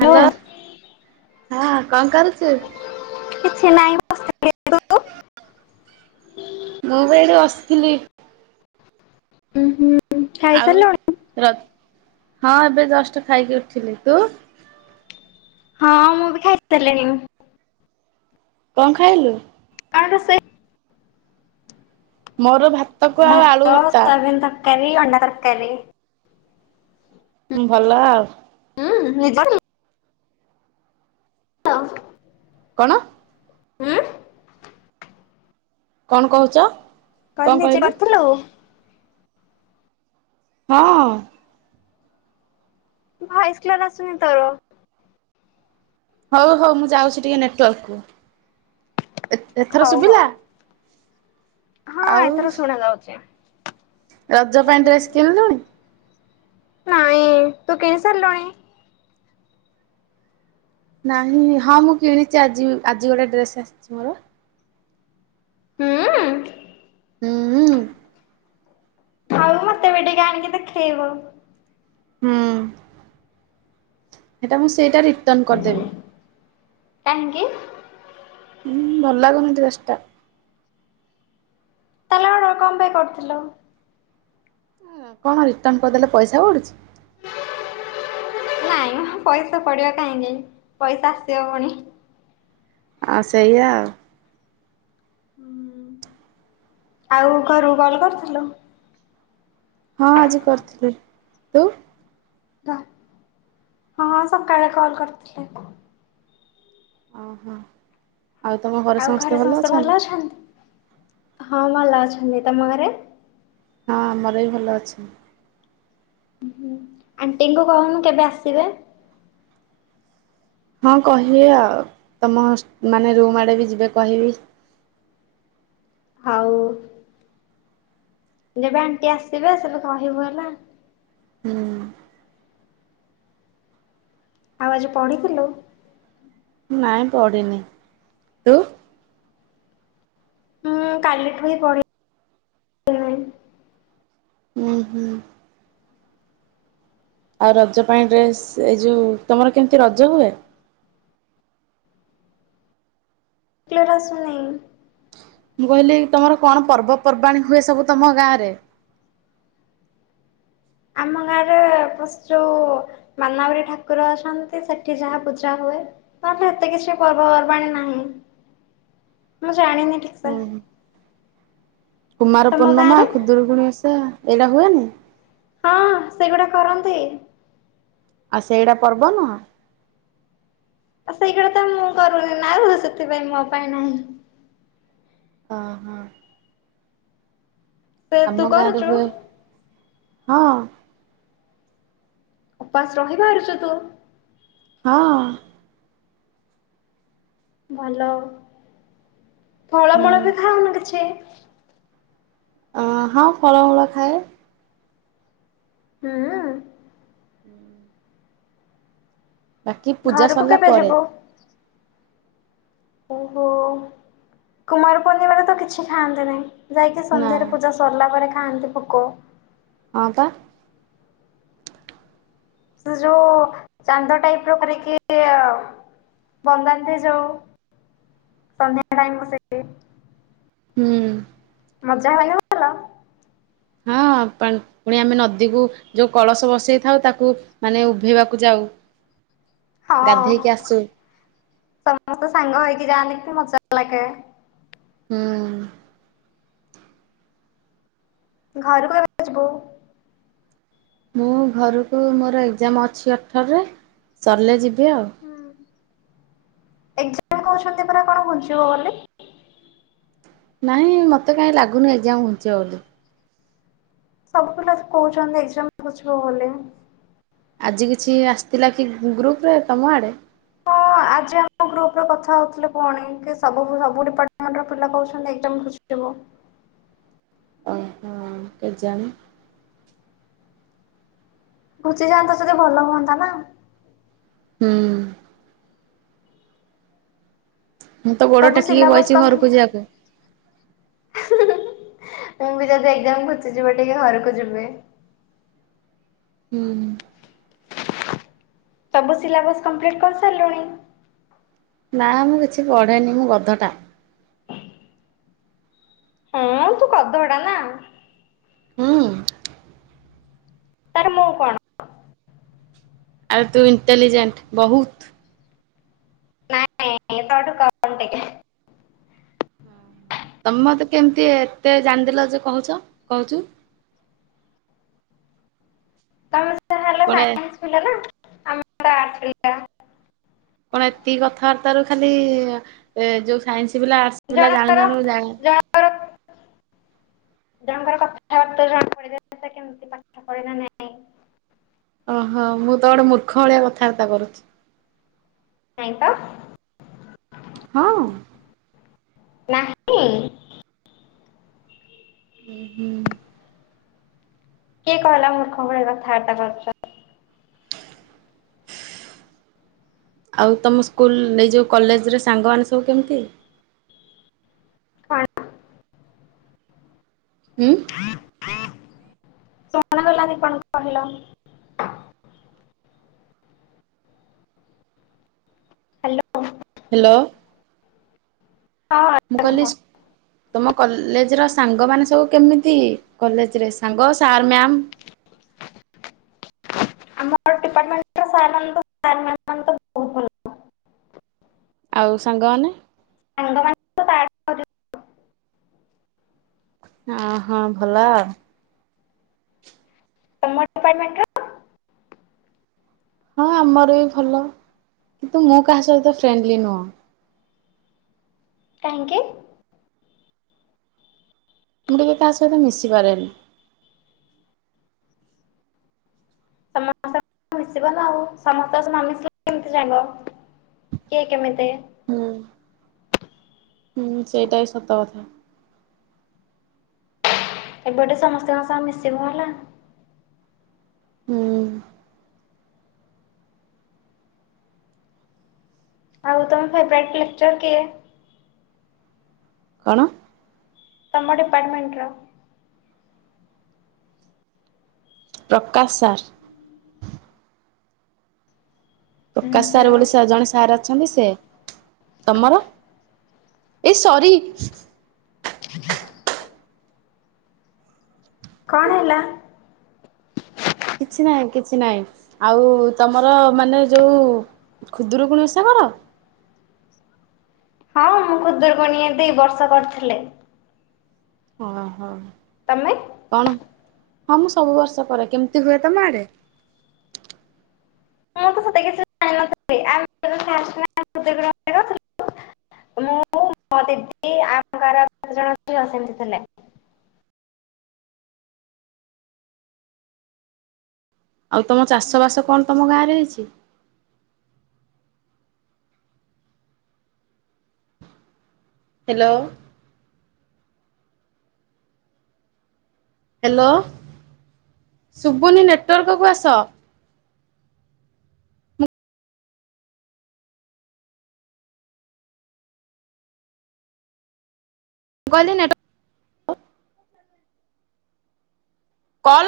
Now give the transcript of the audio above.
Hello hello ହଁ କଁ କରୁଛୁ? କିଛି ନାଇଁ। [inaudible] ମୁଁ ବି ଏଇଠି ବସିଥିଲି। ଉଁ ହୁଁ। ଆଉ ଖାଇସାରିଲୁଣି? ର ହଁ ଏବେ ଜଷ୍ଟ ଖାଇକି ଉଠିଲି ତୁ। ହଁ ମୁଁ ବି ଖାଇ ସାରିଲିଣି। କଁ ଖାଇଲୁ। ଆରେ ସେଇ। ମୋର ଭା ଭାତ, ସୋୟାବିନ ତକାରୀ, ଅଣ୍ଡା ତରକାରୀ। ହୁଁ ଭଲ ଆଉ। ହୁଁ [unintelligible] ଆ କଣ? ଉଁ? କଣ କହୁଛ? କଣ କାଲି ଯେ କହିଲୁ? ଡାକୁଥୁଲୁ? ହଁ। ଭୟସ୍ କ୍ଲିୟର୍ ଆସୁନି ତ। ହଉ ହଉ ମୁଁ ଯାଉଛି ଟିକେ ନେଟୱାର୍କକୁ, ଏଥ୍ ଏଥର ହଉ ହଉ ଶୁଭିଲା? ହଁ ଆଉ ଏଥର ଶୁଣା ଯାଉଛି। ରଜ ପାଇଁ ଡ୍ରେସ୍ କିଣିଲୁଣି? ନାଇଁ, ତୁ କିଣିି ସାରିଲୁଣି? ନାହିଁ, ହଁ ମୁଁ କିଣିଛି ଆଜି, ଆଜି ଗୋଟେ ଡ୍ରେସ୍ ଆସିଛି ମୋର। ହୁଁ-ଉଁ? ହୁଁ-ହୁଁ। ଆଉ ମତେ ବି ଟିକେ ଆଣିକି ଦେଖେଇବୁ। ହୁଁ, ହେଟା ମୁଁ ସେଇଟା ରିଟର୍ଣ୍ଣ କରିଦେବି। କାହିଁକି? ହୁଁ ଭଲ ଲାଗୁନି ଡ୍ରେସ୍ ଟା। ତାହେଲେ ଅର୍ଡର କଣ ପାଇଁ କରୁଥିଲ? ୟାକୁ କଣ ରିଟର୍ଣ୍ଣ କରିଦେଲେ ପଇସା ପଡ଼ୁଛି? ନାଇଁ ମ ପଇସା ପଡ଼ିବ କାହିଁକି ପଇସା ଆସିବ ପୁଣି। ଆଉ ସେଇଆ ଆଉ। ହୁଁ, ଆଉ ଘରୁକୁ କଲ୍ କରିଥିଲ? ହଁ ଆଜି କରିଥିଲି, ତୁ? ହଁ ସକାଳେ କଲ କରିଥିଲି। ଅଁ ହଁ, ଆଉ ତମ ଘରେ ସମସ୍ତେ ଭଲ ଅଛନ୍ତି? ହଁ ଭଲ ଅଛନ୍ତି, ତମ ଘରେ? ହଁ ଆମର ବି ଭଲ ଅଛି। ହୁଁହୁଁ, ଆଣ୍ଟିଙ୍କୁ କହୁନୁ କେବେ ଆସିବେ? ହଁ କହିବି ଆଉ ତମ ମାନେ ରୁମ୍ ଆଡେ ବି ଯିବେ କହିବି। ହଉ। ଯେବେ ଆଣ୍ଟି ଆସିବେ ସେବେ କହିବୁ ହେଲା। ହୁଁ। ଆଉ ଆଜି ପଢିଥିଲୁ? ନାଇଁ ପଢିନି ତୁ? ମୁଁ-ଉଁ-ଉଁ କାଲିଠୁ ହିଁ ପଢି ଉଁ ହୁଁ। ଆଉ ରଜ ପାଇଁ ଡ୍ରେସ୍, ଏଇ ଯୋଉ ତମର କେମିତି ରଜ ହୁଏ? କ୍ଲିୟର ଆସୁନି। ମୁଁ କହିଲି ତମର କଣ ପର୍ବପର୍ବାଣୀ ହୁଏ ସବୁ ତମ ଗାଆଁରେ? ଆମ ଗାଁରେ ପଶ୍ଚୁ ମାନାବରୀ ଠାକୁର ଅଛନ୍ତି ସେଠି ଯାହା ପୂଜା ହୁଏ। ତାତେ ଏତେ କିଛି ପର୍ବପର୍ବାଣି ନାହିଁ ମୁଁ ଜାଣିନି ଉଁ ଠିକସେ। ହୁଁ। କୁମାର ତମ ପୂର୍ଣ୍ଣମା, ଗାଁରେ? ଖୁଦୁରୁକୁୁଣୀ ଓଷା, ଏରା ହୁଏନି? ହଁ ସେଗୁଡା କରନ୍ତି। ଆଉ ସେଇଡା ପର୍ବ ନୁହଁ? ତ ସେଇଗୁଡା ତ ମୁଁ କରୁନି ନାଁ ସେଥିପାଇଁ ମୋ ପାଇଁ ନାହିଁ ହଁ ହଁ ସେ ତୁ ଆମ ଗାଁରେ କରୁଛୁ ହୁଏ ହଁ ଉପାସ ରହି ବାହାରୁଛୁ ତୁ ହଁ ଭଲ ଫଳମୂଳ ହୁଁ। ବି ଖାଉନି କିଛି ଅ ହଁ ଫଳ ମୂଳ ଖାଏ ହୁଁ ହୁଁ ବାକି ପୂଜା ଘରକୁ ସରିଲା କେବେ ପରେ ଯିବୁ? ଓହୋ କୁମାର ପୂର୍ଣ୍ଣିମାରେ ତ କିଛି ଖାଆନ୍ତେ ନାହିଁ ଯାଇକି ନା ସନ୍ଧ୍ୟାରେ ପୂଜା ସରିଲା ପରେ ଖାଆନ୍ତି ପୋକ ହଁ ତ ସେ ଯୋଉ ଚାନ୍ଦ ଟାଇପ ର କରିକି [unintelligible] ବନ୍ଦାନ୍ତି ଯୋଉ ସନ୍ଧ୍ୟା ଟାଇମ୍ ସେ ହୁଁ ମଜା ହେ [unintelligible] ହୁ ପାଣି ପୁଣି ଆମେ ନଦୀକୁ ଯୋଉ କଳସ ବସେଇଥାଉ ତାକୁ ମାନେ ଉଭେଇବାକୁ ଯାଉ ହ [inaudible] ହଁ ଗାଧେଇକି ଆସୁ ସମସ୍ତେ ସାଙ୍ଗ ହେଇକି ଯାଆନ୍ତି କି ମଜା ଲାଗେ ହୁଁ ଘରୁକୁ କେବେ ଆସିବୋ ମୁଁ ଘରକୁ ମୋର ଏକ୍ଜାାମ ଅଛି ଅଠରରେ ସରିଲେ ଯିବି ଆଉ ହୁଁ ଏଜାମ କହୁଛନ୍ତି ପୁରା କଣ ବଞ୍ଚିବ ବୋଲି ନାଇଁ ମତେ କାହିଁ ଲାଗୁନି ଏକ୍ଜାମ୍ ଘୁଞ୍ଚିବ ବୋଲି ସବୁ ପିଲା କହୁଛନ୍ତି ଏକଜାମ ଘୁଞ୍ଚିବ ବୋଲି ଆଜି କିଛି ଆସିଥିଲା କି ଗ୍ରୁପରେ ତୁମ ଆଡ଼େ ପ ଆପ୍ ଆଜି ଆମ ଗ୍ରୁପରେ କଥା ହଉଥିଲେ ପୁଣି କି ସବୁ ସବୁ ଡିପାର୍ଟମେଣ୍ଟ ର ପିଲା କହୁଛନ୍ତି ଏକ୍ଜାମ ଘୁନଚିଯିବ। ଉ କେଜାଣୀ। ଘୁଚିଯାଆନ୍ତା ଯଦି ଭଲ ହୁଅନ୍ତା ନା। ହୁଁ। ମୁଁ ତ ଗୋଡ ସବୁ ଟେକିକି ସିଲାବସ୍ ବଇଚି ଘରକୁ କମ୍ପ୍ଲିଟ୍। ଯିବାକୁ। ହିଁ ହିଁ ମୁ ବି ଯଦି ଏକ୍ଜାମ ଘୋନଚିଯିବ ଟିକେ ଘରକୁ ଯିବି। ହୁଁ। ସବୁ ସିଲାବସ କମ୍ପ୍ଲିଟ୍ କରିସାରିଲୁଣି? ନା ମୁଁ କିଛି ପଢେନି ମୁଁ ଗଧ ଟା। ହଁ ତୁ ଗଧ ଟା ନା। ହୁ ହ ତାର ମୁଁ କଣ? ଆରେ ତୁ ଇଣ୍ଟେଲିଜେଣ୍ଟ ବହୁତ। ନାଇଁ ନାଇଁ ତା ଠୁ କମ୍ ଟିକେ। ତମେ ମତେ କେମିତି ଏତେ ଜାଣିଦେଲ ଯେ କହୁଛ କହୁଛୁ। ତମେ ତ ଖାଲି [unintelligible] ପାଠ ପିଲା ନା ଆମେ [unintelligible] କଣ ଏତିକି କଥାବାର୍ତାରୁ ଖାଲି ଯୋଉ ସାଇନ୍ସ ପିଲା ଆର୍ଟ ଜଣଙ୍କର ଜଣ ଜଣଙ୍କର ଜଣଙ୍କର କଥାବାର୍ତ୍ତା ଜଣା ପଡି ଯାଏ କେମିତି ପାଠ ପଢିଲା ନାଇଁ। ଓହୋ ମୁଁ ତ ଗୋଟେ ମୂର୍ଖ ଭଳିଆ କଥାବାର୍ତ୍ତା କରୁଛି। ନାଇଁ ତ ହଁ। ନାଇଁ। ଇଁ। ହୁଁ ହୁଁ। କିଏ କହିଲା ମୁର୍ଖ ଭଳି କଥାବାର୍ତ୍ତା କରୁଛ? ଆଉ ତମ ସ୍କୁଲ ଏଇ ଯୋଉ କଲେଜରେ ସାଙ୍ଗମାନେ ସବୁ କେମିତି? କରୁଛ କଣ ହୁଁ। ଶୁଣାଗଲାନି କଣ କହିଲ? ହ୍ୟାଲୋ। ହ୍ୟାଲୋ। ହଁ। ମୁଁ ଏବେ କୁହ କହିଲି ତମ କଲେଜର ସାଙ୍ଗ ମାନେ ସବୁ କେମିତି କଲେଜରେ ସାଙ୍ଗ ସାର୍ ମାମ? ଆମର ଡିପାର୍ଟମେଣ୍ଟର [unintelligible] ଭଲ ଆଉ ସାଙ୍ଗମାନେ? ସାଙ୍ଗମାନେ ତ ତାଠୁ ଆହୁରି- ଅହ ଭଲ ଆଉ ଆପାର୍ଟମେଣ୍ଟର? ହଁ ଆମର ବି ଭଲ କିନ୍ତୁ ମୁଁ କାହା ସହିତ ଫ୍ରେଣ୍ଡଲି ନୁହଁ। କାହିଁକି? ମୁଁ କେବେ କାହା ସହିତ ମିଶିପାରେନି। [unintelligible] ମିଶିବ ନା ଆଉ ସମସ୍ତଙ୍କ ସହ ମିିଶିଲେ କେମିତି ଜାଣିବ କିଏ କେମିତି? ହୁଁ ହୁଁ ସେଇଟା ବିି ସତ କଥା। ଏବେଠୁ ସମସ୍ତଙ୍କ ସହ ମିଶିବୁ ହେଲା। ହୁଁ। ଆଉ ତମ ଫେବ୍ରାଇଟି ଲେକଚର କିଏ? କଣ? ତମ ଡିପାର୍ଟମେଣ୍ଟ ର? ପ୍ରକାଶ ସାର୍। ଉଁ ପ୍ରକାଶ ସାର୍ ହୁଁ ବୋଲି ସାର୍ ଜଣେ ସାର୍ ଅଛନ୍ତି ସେ ତମର? ଏ ସରି। [inaudible] କଣ ହେଲା? କିଛି ନାହିଁ କିଛି ନାହିଁ ଆଉ ତମର ମାନେ ଯୋଉ ଖୁଦୁରୁକୁଣି ଓଷା କର? ହଁ ମୁଁ ଖୁଦୁରୁକୁଣୀ ଏ ବର୍ଷ କରିଥିଲେ। ଓ ହ। ତମେ? କଣ ହଁ ମୁଁ ସବୁ ବର୍ଷ କରେ କେମିତି ହୁଏ ତମ ଆଡେ? [unintelligible] ମୁଁ ମୋ ଦିଦି ଆମ ଗାଁର ଆଉ ପାଞ୍ଚ ଜଣ ଝିଅ ସେମିତି ଥିଲେ। ଆଉ ତମ ଚାଷବାସ କଣ ତମ ଗାଁରେ ହେଇଛି। ହେଲୋ। ହେଲୋ ଶୁବୁନି ନେଟୱାର୍କକୁ ଆସ। ମୁଁ କହିଲି କଣ ହେଲା।